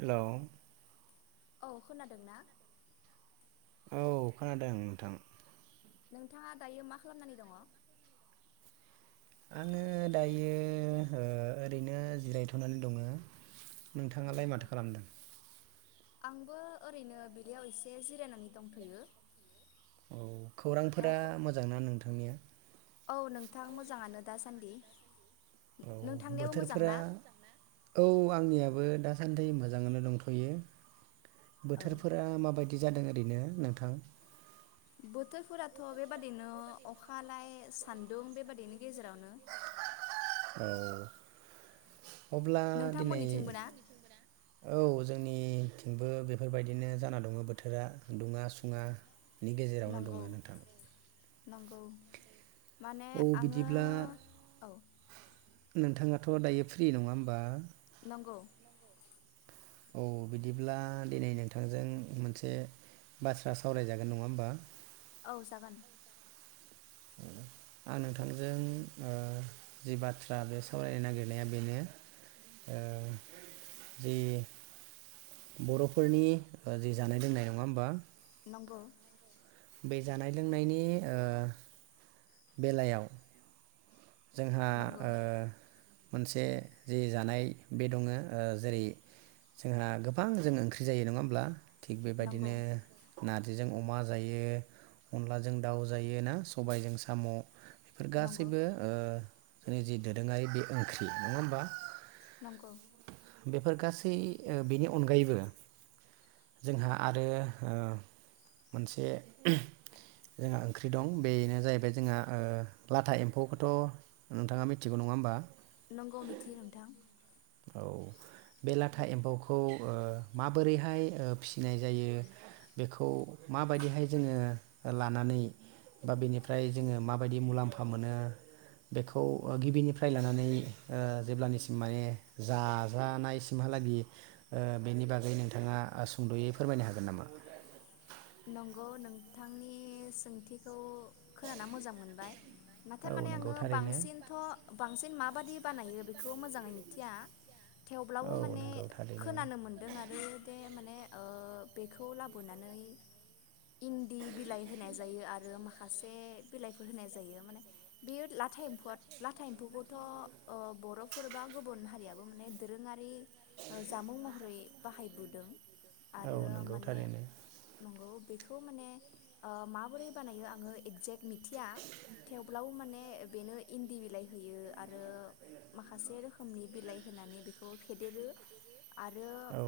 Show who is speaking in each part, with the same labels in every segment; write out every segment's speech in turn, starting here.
Speaker 1: Hello
Speaker 2: औ खोनादों ना?
Speaker 1: औ खोनादों नोंथां
Speaker 2: नोंथाङा दायो मा खालामनानै दङ?
Speaker 1: आङो दायो ओरैनो जिरायथ'नानै दङो। नोंथाङालाय
Speaker 2: नंगौ
Speaker 1: माथो खालामदों?
Speaker 2: आंबो ओरैनो बिलियाव एसे जिरायनानै दंथ'यो
Speaker 1: औ खौरांफोरा
Speaker 2: थ'
Speaker 1: मोजांना नों थां निया
Speaker 2: औ नोंथां मोजाङानो दासान्दि
Speaker 1: औ
Speaker 2: नोंथांनियाबो मोजां
Speaker 1: बोथोरफोरा
Speaker 2: ना?
Speaker 1: औ आंनियाबो बो दासान्दि मोजाङैनो दंथ'यो
Speaker 2: औ
Speaker 1: बोथोरफोरा माबायदि बिदि जादों ओरैनो नोंथां
Speaker 2: बोथोरफोराथ' बेबादिनो अखालाय सान्दुं बेबायदिनो
Speaker 1: औ अब्ला दिनै
Speaker 2: नोंथांमोननिथिंबो ना?
Speaker 1: औ जों निथिंबो बेफोरबायदिनो जाना दङ बोथोरा दुङा सुङा नि गेजेरावनो
Speaker 2: नंगौ
Speaker 1: दङ नोंथां
Speaker 2: नंगौ माने
Speaker 1: औ
Speaker 2: आङो
Speaker 1: बिदिब्ला
Speaker 2: औ
Speaker 1: नोंथाङाथ' दायो फ्रि नङा होमबा
Speaker 2: नंगौ
Speaker 1: औ बिदिब्ला दिनै नोंथांजों मोनसे बाथ्रा सावरायजागोन नङा होमबा
Speaker 2: औ जागोन
Speaker 1: आं नोंथांजों जि बाथ्रा बे सावरायनो नागिरनाया बेनो जि बर'फोरनि जि जानाय लोंनाय नङा होमबा
Speaker 2: नंगौ
Speaker 1: बे जानाय लोंनायनि बेलायाव जोंहा
Speaker 2: नंगौ
Speaker 1: मोनसे जि जानाय बे दङ जेरै जोंहा गोबां जों ओंख्रि जायो नङा होमब्ला थिग
Speaker 2: नंगौ
Speaker 1: बेबायदिनो नार्जि नारजिजों अमा जायो अनलाजों दाउ जायो ना सबायजों साम' बेफोर
Speaker 2: नंगौ
Speaker 1: गासैबो जोंनि जि दोरोङारि बे ओंख्रि नङा होमबा
Speaker 2: नंगौ
Speaker 1: बेफोर गासै बेनि अनगायैबो जोंहा आरो मोनसे जोंहा ओंख्रि दं बेनो जाहैबाय जोंहा लाथा एम्फौ थ' नोंथाङा मिथिगौ नङा होमबा
Speaker 2: नंगौ मिथियो नोंथां
Speaker 1: औ बे लाथा एम्फौखौ ओ माबोरैहाय फिसिनाय जायो बेखौ माबायदिहाय जोङो लानानै बा बेनिफ्राय जोङो माबायदि मुलाम्फा मोनो बेखौ गिबिनिफ्राय लानानै ओ जेब्लानिसिम माने जाजानायसिमहालागि ओ बेनि बागै नोंथाङा सुंद'यै फोरमायनो हागोन नामा?
Speaker 2: नंगौ नोंथांनि सोंथिखौ खोनाना मोजां मोनबाय नाथाय
Speaker 1: औ
Speaker 2: माने
Speaker 1: नंगौ
Speaker 2: आङो
Speaker 1: थारैनो
Speaker 2: बांसिनथ' बांसिन मा माबादि बानायो बेखौ मोजाङै मिथिया। थेवब्लाबो
Speaker 1: औ
Speaker 2: माने
Speaker 1: नंगौ थारैनो
Speaker 2: खोनानो मोनदों आरो दे माने ओ बेखौ लाबोनानै इन्दि बिलाइ होनाय जायो आरो माखासे बिलाइफोर होनाय जायो माने बेयो लाथा एम [unintelligible] लाथा एम्फौखौथ' बर' फोरबा गुबुन हारियाबो माने दोरोङारि जामुं महरै बाहायबोदों।
Speaker 1: औ नंगौ थारैनो।
Speaker 2: औ बेखौ माने ओ माबोरै बानायो आङो एगजेक्ट मिथिया। थेवब्लावो माने बेनो इन्दि बिलाइ होयो। आरो माखासे रोखोमनि बिलाइ होनानै बेखौ फेदेरो। आरो
Speaker 1: औ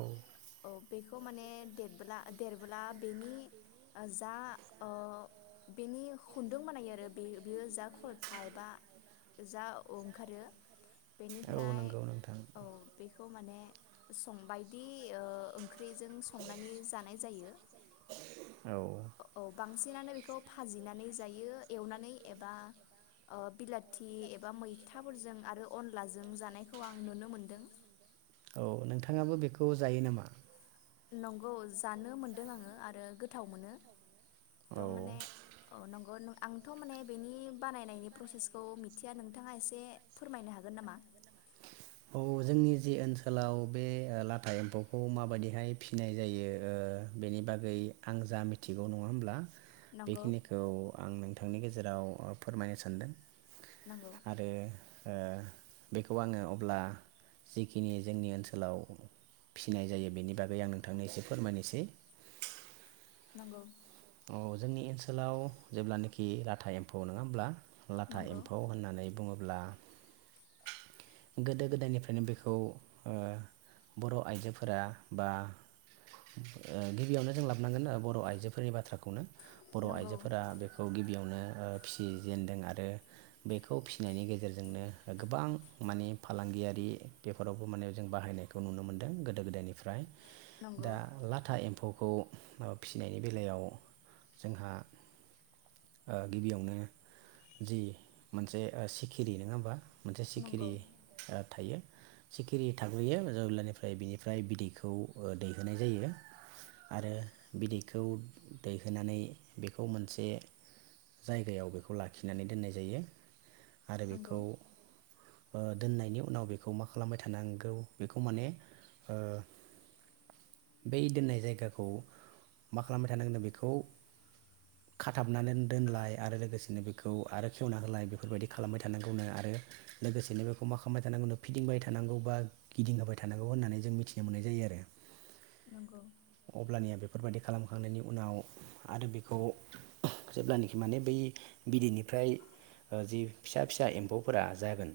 Speaker 2: औ बेखौ माने देबोला देरबोला बेनि ओ जा अ' बेनि खुन्दुं बानायो आरो बे बेयो जा खरथाय बा जा अंखारो।
Speaker 1: औ नंगौ नोंथां।
Speaker 2: खौ माने संबायदि ओ ओंख्रिजों संनानै जानाय जायो। औ
Speaker 1: औ
Speaker 2: बांसिनानो बेखौ भाजिनानै जायो एवनानै एबा ओ बिलाथ अनलाजों जानायखौ आं नुनो मोनदों
Speaker 1: औ नोंथ थाङाबो बेखौ जायो नामा?
Speaker 2: नंगौ जानो मोनदों आङो आरो गोथाव मोनो।
Speaker 1: औ
Speaker 2: थ' माने औ नंगौ नं आंथ' माने बेनि बानायनायनि प्रसेसखौ मिथिया नोंथाङा एसे फोरमायनो हागोन नामा?
Speaker 1: औ जोंनि जि ओनसोलाव बे लाथा एम्फौखौ माबायदिहाय फिनाय जायो। ओ बेनि बागै आं जा मिथिगौ नङा होमब्ला।
Speaker 2: नंगौ
Speaker 1: बेखिनिखौ आं नों थांनि गेजेराव ओ फोरमायनो सानदों।
Speaker 2: नंगौ
Speaker 1: आरो ओ बेखौ आङो अ ब्ला जिखिनि जोंनि ओनसोलाव फिनाय जायो बेनि बागै आं नोंथांनो एसे फोरमायनोसै।
Speaker 2: औ
Speaker 1: अ जोंनि ओनसोलाव जेब्लानिखि लाथा एम्फौ नङा होमब्ला? लाथा
Speaker 2: नंगौ
Speaker 1: एम्फौ होननानै बुङोब्ला गोदो गोदायनिफ्रायनो बेखौ ओ बर' आइजोफोरा बा ओ गिबियावनो जों लाबनांगोन बर' आइजोफोरनि बाथ्राखौनो। बर'
Speaker 2: नंगौ
Speaker 1: आइजोफोरा बेखौ गिबियावनो ओ फिसिजेनदों आरो बेखौ फिनायनि गेजेरजोंनो ओ गोबां माने फालांगियारि बेफोरावबो माने जों बाहायनायखौ नुनो मोनदों गोदो गोदायनिफ्राय।
Speaker 2: नंगौ
Speaker 1: दा लाथा एम्फौखौ ओ फिसिनायनि बेलायाव जोंहा ओ गिबियावनो जि मोनसे ओ सिखिरि नोङा होमबा। मोनसे
Speaker 2: नंगौ
Speaker 1: सिखिरि ओ थायो। सिखिरि थाग्रोयो जेब्लानिफ्राय बिनिफ्राय बिदैखौ ओ दैहोनाय जायो। आरो बिदैखौ दैहोनानै बेखौ मोनसे जायगायाव बेखौ लाखिनानै दोननाय जायो। आरो
Speaker 2: नंगौ
Speaker 1: बेखौ ओ दोननायनि उनाव बेखौ मा खालामबाय थानांगौ बेखौ माने ओ बै दोननाय जायगाखौ मा खालामबाय थानांगौनो बेखौ खाथाबनानै दोनलाय आरो लोगोसेनो बेखौ आरो खेवना होलाय बेफोरबायदि खालामबाय थानांगौनो आरो लोगोसेनो बेखौ मा खामबाय थानांगौनो फिदिंबाय थानांगौ बा गिदिंहोबाय थानांगौ होननानै जों मिथिनो मोननाय जायो आरो
Speaker 2: नंगौ
Speaker 1: अब्लानिया बे- फोरबायदि खालामखांनायनि उनाव आरो बेखौ जेब्लानिखि माने बै बिदैनिफ्राय ओ जि फिसा फिसा एम्फौ फोरा जागोन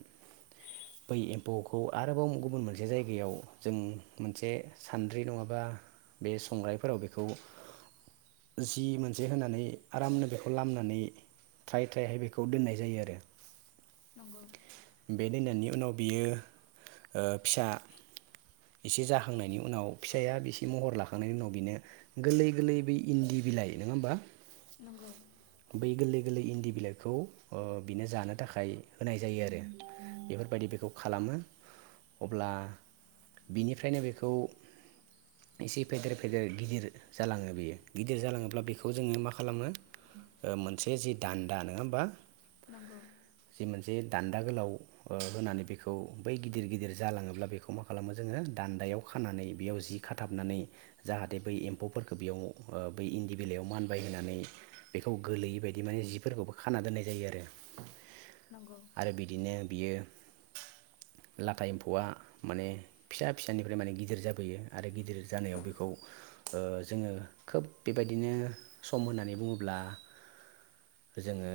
Speaker 1: बै एम्फौखौ आरोबाव गुबुन मोनसे जायगायाव जों मोनसे सान्द्रि नङाबा बे संग्रायफोराव बेखौ जि मोनसे होनानै आरामनो बेखौ लामनानै थ्राय थ्रायहाय बेखौ दोननाय जायो आरो
Speaker 2: नंगौ
Speaker 1: बे दोननायनि उनाव बियो ओ फिसा एसे जाहांनायनि उनाव फिसाया एसे महर लाखांनायनि उनाव बिनो गोरलै गोरलै बै इन्दि बिलाइ नङा होमबा
Speaker 2: नंगौ
Speaker 1: बै गोरलै गोरलै इन्दि बिलाइखौ ओ बिनो जानो थाखाय होनाय जायो आरो बेफोरबायदि बेखौ खालामो अब्ला बिनिफ्रायनो बेखौ एसे फेदेर फेदेर गिदिर जालाङो बेयो गिदिर जालाङोब्ला बेखौ जोङो मा खालामो मोनसे जि दान्दा नङा होमबा
Speaker 2: नंगौ
Speaker 1: जि मोनसे दान्दा गोलाव ओ होनानै बेखौ बै गिदिर गिदिर जालाङोब्ला बेखौ मा खालामो जोङो दान्दायाव खानानै बेयाव जि खाथाबनानै जाहाथे बै एम्फौफोरखौ बेयाव बै इन्दि बिलाइयाव मानबाय होनानै बेखौ गोलैयै बायदि माने जिफोरखौबो खाना दोननाय जायो आरो आरो बिदिनो बियो लाथा एम्फौआ माने फिसा फिसानिफ्राय माने गिदिर जाबोयो आरो गिदिर जानायाव बेखौ जोङो खोब बेबायदिनो सम होननानै बुङोब्ला जोङो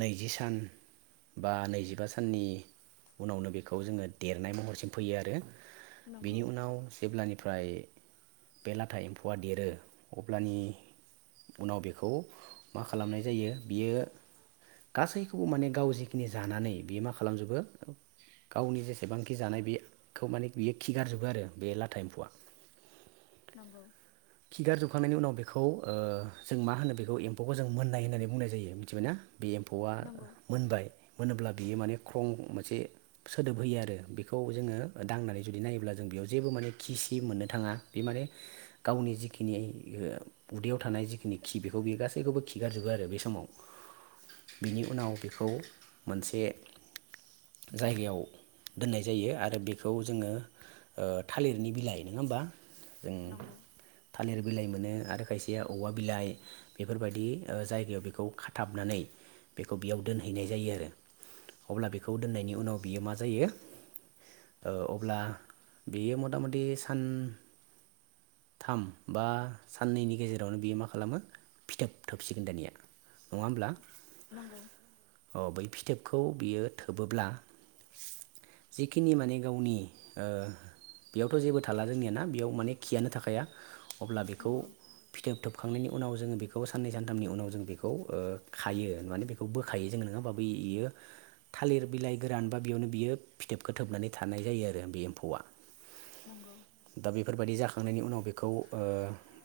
Speaker 1: नैजि सान बा नैजिबा साननि उनावनो बेखौ जोङो देरनाय महरसिम फैयो आरो
Speaker 2: नंगौ
Speaker 1: बिनि उनाव जेब्लानिफ्राय बे लाथा एम्फौआ देरो अब्लानि उनाव बेखौ मा खालामनाय जायो बियो गासै- खौ माने गाव जिखिनि जानानै बियो मा खालामजोबो गावनि जेसेबांखि जानाय बेखौ माने बियो खिगारजोबो आरो बे लाथा एम्फौआ
Speaker 2: नंगौ
Speaker 1: खिगार जोबखांनायनि उनाव बे बेखौ ओ जों मा होनो बेखौ एम्फौखौ जों मोननाय होननानै बुंनाय जायो मिथिबायना बे एम्फौ
Speaker 2: नंगौ
Speaker 1: मोनबाय मोनोब्ला बियो माने ख्रं मोनसे सोदोब होयो आरो बेखौ जोङो दांनानै जुदि नायोब्ला जों बेयाव जेबो माने खि सि मोननो थाङा बे माने गावनि जिखिनि उदैयाव थानाय जिखिनि खि बेखौ बेयो गासैखौबो खिगारजोबो आरो बे समाव बिनि उनाव बेखौ मोनसे जायगायाव दोननाय जायो आरो बेखौ जोङो ओ थालिरनि बिलाइ नङा होमबा जों
Speaker 2: नंगौ
Speaker 1: थालिर बिलाइ मोनो आरो खायसेया औवा बिलाइ बेफोरबायदि जायगायाव बेखौ खाथाबनानै बेखौ बेयाव दोनहैनाय जायो आरो अब्ला बेखौ दोननायनि उनाव बियो मा जायो अब्ला ओ बियो मता मति सानथाम बा साननैनि गेजेरावनो बियो मा खालामो फिथोब थोबसिगोन दानिया नङा होमब्ला
Speaker 2: नंगौ
Speaker 1: अ बै फिथोबखौ बियो थोबोब्ला जेखिनि माने गावनि बेयावथ' जेबो थाला जोंनियाना बेयाव माने खियानो थाखाया अब्ला बेखौ
Speaker 2: नंगौ
Speaker 1: फिथोब थोबखांनायनि उनाव जोङो बेखौ साननै -सानथामनि उनाव जों बेखौ खायो माने बेखौ बोखायो जोङो होमबा बै बियो थालिर बिलाइ गोरान बा बेयावनो बियो फिथोबखौ थोबनानै थानाय जायो आरो बे एम्फौआ।
Speaker 2: नंगौ
Speaker 1: दा बेफोरबायदि जाखां बोखांनायनि उनाव बेखौ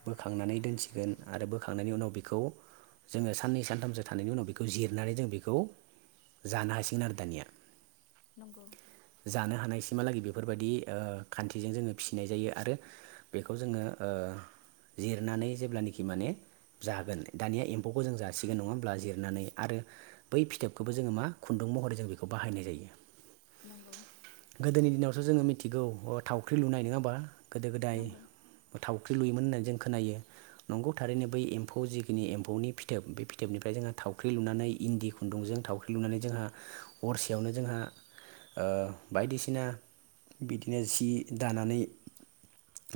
Speaker 1: बोखांनानै दोनसिगोन आरो बोखांनायनि उनाव बेखौ जोङो साननै -सानथामसो थानायनि उनाव बेखौ जिरनानै जों बेखौ जानो हासिगोन आरो दानिया।
Speaker 2: नंगौ
Speaker 1: जानो हानायसिमहालागै बे बेफोरबायदि खान्थिजों जोङो फिसिनाय जायो आरो बेखौ जोङो जिरनानै जेब्लानाखि माने जागोन दानिया एम्फौखौ जों जासिगोन नङा होमब्ला जिरनानै आरो बै फिथोबखौबो जोङो मा खुन्दुं महरै जों बेखौ बाहायनाय जायो।
Speaker 2: नंगौ
Speaker 1: गोदोनि दिनावसो जोङो मिथि मिथिगौ अ थावख्रि लुनाय नङा होमबा? गोदो- गोदाय
Speaker 2: नंगौ
Speaker 1: थावख्रि लुयोमोन होननानै जों खोनायो नंगौ थारैनो बै एम्फौ जिखिनि एम्फौनि फिथोब बे फिथोबनिफ्राय जोंहा थाव ख्रि लुनानै इन्दि खुन्दुंजों थावख्रि लुनानै जोंहा हरसेयावनो जोंहा ओ बायदिसिना बिदिनो सि दानानै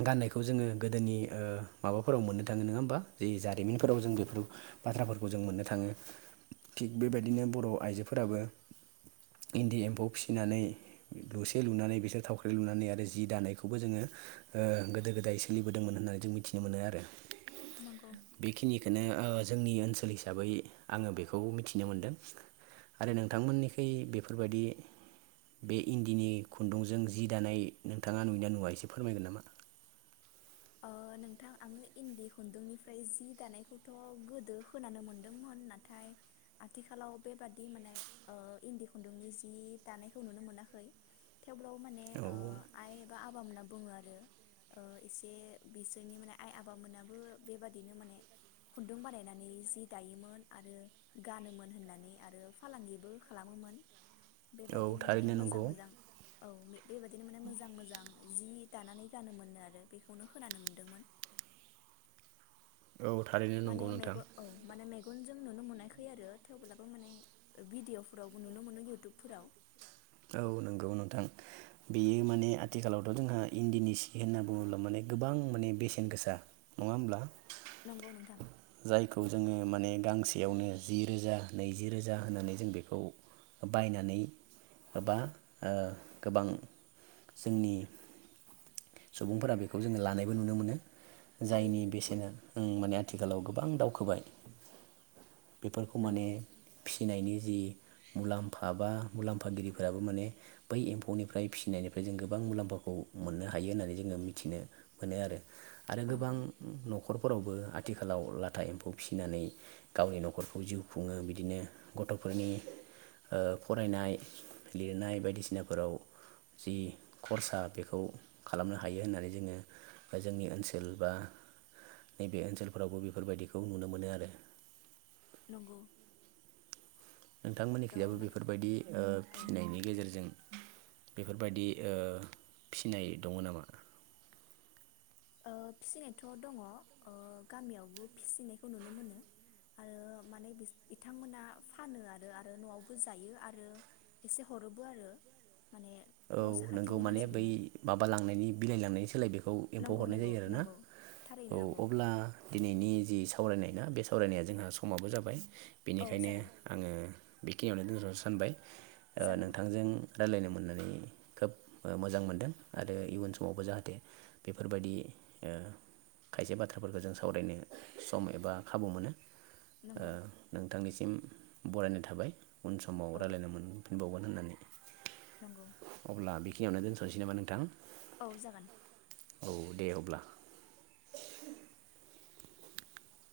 Speaker 1: गाननायखौ जोङो गोदोनि ओ माबाफोराव मोननो थाङो नङा होमबा जि जारिमिनफोराव जों बेफोर बाथ्राफोरखौ जों मोननो थाङो। थिग बेबायदिनो बर' आइजोफोराबो इन्दि एम्फौ फिसिनानै लुसे लुनानै बिसोर थावख्रि लुनानै आरो जि दानायखौबो जोङो ओ गोदो -गोदाय सोलिबोदोंमोन होननानै जों मिथिनो मोनो आरो।
Speaker 2: नंगौ
Speaker 1: बेखिनिखौनो ओ जोंनि ओनसोल हिसाबै आङो बेखौ मिथिनो मोनदों आरो नोंथांमोननिखै बेफोरबायदि बे इन्दिनि खुन्दुंजों जि दानाय नोंथाङा नुयोना नुवा एसे फोरमायगोन नामा?
Speaker 2: ओ नोंथां आङो इन्दि खुन्दुंनिफ्राय जि दानायखौथ' गोदो होनानो मोनदोंमोन नाथाय आथिखालाव बेबादि माने ओ इन्दि खुन्दुंनि जि दानायखौ नुनो मोनाखै। थेवब्लाबो माने
Speaker 1: औ
Speaker 2: ओ आइ एबा आ [unintelligible] बुङो आरो एसे बे जोंनि माने आइ आफबामोनाबो बेबादिनो माने खुन्दुं बानायनानै जि दायोमोन आरो गानोमोन होननानै आरो फालांगिबो खालामोमोन।
Speaker 1: औ
Speaker 2: बेबादिनो माने
Speaker 1: थारैनो
Speaker 2: मोजां
Speaker 1: नंगौ
Speaker 2: मोजां औ। बेबायदिनो माने मोजां मोजां जि दानानै गानोमोननो आरो। बेखौनो खोनानो मोनदोंमोन।
Speaker 1: औ थारैनो
Speaker 2: माने
Speaker 1: नंगौ नोंथां।
Speaker 2: मेगन औ माने मेगनजों नुनो मोनाखै आरो थेवब्लाबो माने भिडिअफोरावबो नुनो मोनो यउटुबफोराव।
Speaker 1: औ नंगौ नोंथां बेयो माने आथिखालावथ' जोंहा इन्दिनि सि होनना बुङोब्ला माने गोबां माने बेसेन गोसा नङा होमब्ला?
Speaker 2: नंगौ नोंथां
Speaker 1: जायखौ जोङो माने गांसे यावनो जि रोजा नैजि रोजा होनानै जों बेखौ बायनानै एबा ओ गोबां जोंनि सुबुंफोरा बेखौ जोङो लानायबो नुनो मोनो। जायनि
Speaker 2: थारैनो
Speaker 1: बेसेना उम माने आथिखालाव गोबां दावखोबाय। बेफोरखौ माने
Speaker 2: नंगौ
Speaker 1: फिनायनि जि मुलामफाबा मुलाम फागिरिफोराबो माने बै एम्फौनिफ्राय फिनायनिफ्राय जों गोबां मुलाम्फाखौ मोननो हायो होननानै जोङो मिथिनो मोनो आरो। आरो गोबां
Speaker 2: नंगौ
Speaker 1: न'खरफोरावबो आ थिखालाव लाथा एम्फौ फिसिनानै गावनि न'खरखौ जिउ खुङो बिदिनो गथ'फोरनि ओ फरायनाय लिरनाय बायदिसिनाफोराव जि खरसा बेखौ खालामनो हायो होननानै जोङो जोंनि ओनसोल बा नैबे ओनसोलफोरावबो बेफोरबायदिखौ नुनो मोनो आरो।
Speaker 2: नंगौ। थ'
Speaker 1: नोंथांमोननिखैजाबो
Speaker 2: माने
Speaker 1: बेफोरबायदि ओ
Speaker 2: औ
Speaker 1: फिनायनि गेजेरजों बेफोरबायदि ओ फिनाय दङ नामा?
Speaker 2: ओ फिसिनायथ' दङ ओ गामियावबो फिसिनायखौ नुनो मोनो आरो माने बिथांमोना फानो आरो आरो न'आवबो जायो आरो एसे हरोबो आरो। माने
Speaker 1: औ
Speaker 2: न'
Speaker 1: नोंगौ
Speaker 2: साखाथिनि
Speaker 1: माने बै
Speaker 2: मानसिफोरनो
Speaker 1: माबालांनायनि बिलाइ लांनायनि सोलाय बेखौ एम्फौ
Speaker 2: नंगौ
Speaker 1: हरनाय
Speaker 2: नंगौ
Speaker 1: जायो आरो ना
Speaker 2: नंगौ
Speaker 1: औ
Speaker 2: थारैनो नंगौ
Speaker 1: अब्ला दिनैनि जि सावरायनाय ना बे सावरायनाया जोंहा समाबो जाबाय।
Speaker 2: औ
Speaker 1: बेनिखायनो
Speaker 2: जागोन
Speaker 1: आङो बेखिनियावनो दोनथनो सानबाय। ओ
Speaker 2: जागोन
Speaker 1: नोंथांजों रायलायनो मोननानै खोब मोजां मोनदों आरो इयुन समावबो जाहाथे बेफोरबायदि ओ खायसे बाथ्राफोरखौ जों सावरायनो सम एबा खाबु मोनो। ओ
Speaker 2: नंगौ
Speaker 1: नोंथांनि सि सिम बरायनाय थाबाय। उन समाव
Speaker 2: औ
Speaker 1: रायलायनो मोनफिनबावगोन। होननानै
Speaker 2: नंगौ
Speaker 1: अब्ला बि खिनियावनो दोनथ'सै नामा नोंथां?
Speaker 2: औ जागोन।
Speaker 1: औ दे अब्ला।